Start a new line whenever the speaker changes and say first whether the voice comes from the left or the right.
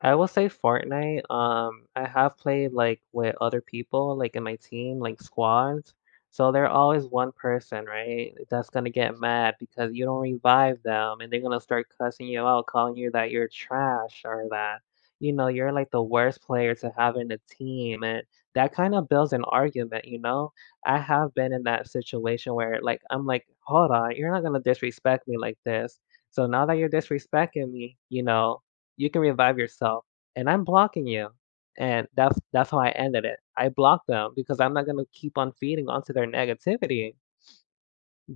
left: I will say Fortnite, um, I have played, like, with other people, like, in my team, like, squads, so they're always one person, right, that's gonna get mad because you don't revive them, and they gonna start cussing you out, calling you that you're trash or that, you know, you're like, the worst player to have in a team and that kind of builds an argument, you know. I have been in that situation where like, I'm like, "Hold on, you're not gonna disrespect me like this, so now that you're disrespecting me, you know, you can revive yourself and I'm blocking you," and that's that's how I ended it. I blocked them because I'm not gonna keep on feeding onto their negativity.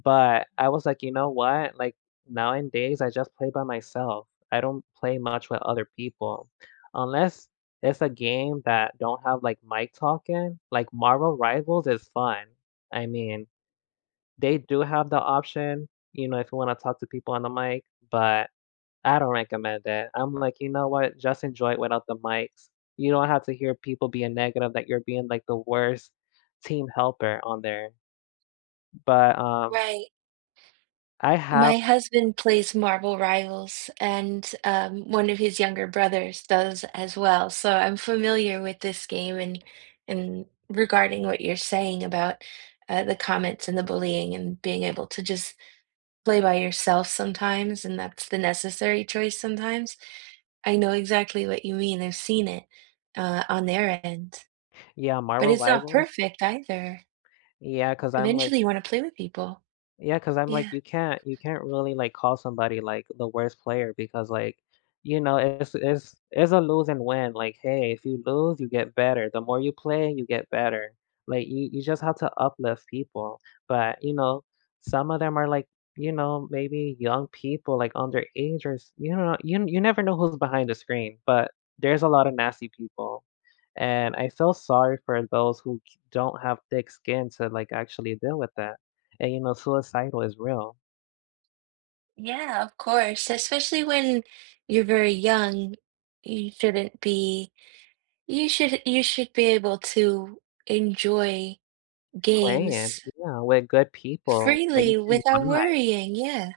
left: But, I was like, "You know what?" Like, nowadays, I just play by myself. I don't play much with other people, unless it's a game that don't have like mic talking, like Marvel Rivals is fun, I mean, they do have the option, you know, if you wanna talk to people on the mic, but I don't recommend it, I'm like, "You know what? Just enjoy it without the mics." You don't have to hear people being negative that you're being, like, the worst team helper on there. But, um
right: Right.
left: I
right: My
left: have
right: husband plays Marvel Rivals, and, um, one of his younger brothers does as well, so I'm familiar with this game and and regarding what you're saying about, uh, the comments and the bullying and being able to just play by yourself sometimes, and that's the necessary choice sometimes, I know exactly what you mean, I've seen it, uh, on their end,
left: Yeah,
right: but
left: Marvel
right: it's not
left: Rivals
right: perfect either.
left: Yeah, 'cause I'm like
right: Eventually, you wanna play with people.
left: Yeah, 'cause I'm like,
right: Yeah.
left: you can't you can't really like, call somebody, like, the worst player because, like, you know, it's it's it's a lose and win, like, hey, if you lose, you get better. The more you play, you get better, like, y you just have to uplift people, but, you know, some of them are like, you know, maybe young people like underage or s you don't kno you n you never know who's behind the screen, but there's a lotta nasty people, and I feel sorry for those who d don't have thick skin to like, actually deal with that, and you know suicidal is real.
right: Yeah, of course, especially when you're very young, you shouldn't be you should you should be able to enjoy
left: Playing,
right: games
left: yeah, with good people that you
right: freely
left: can
right: without
left: vibe.
right: worrying, yeah.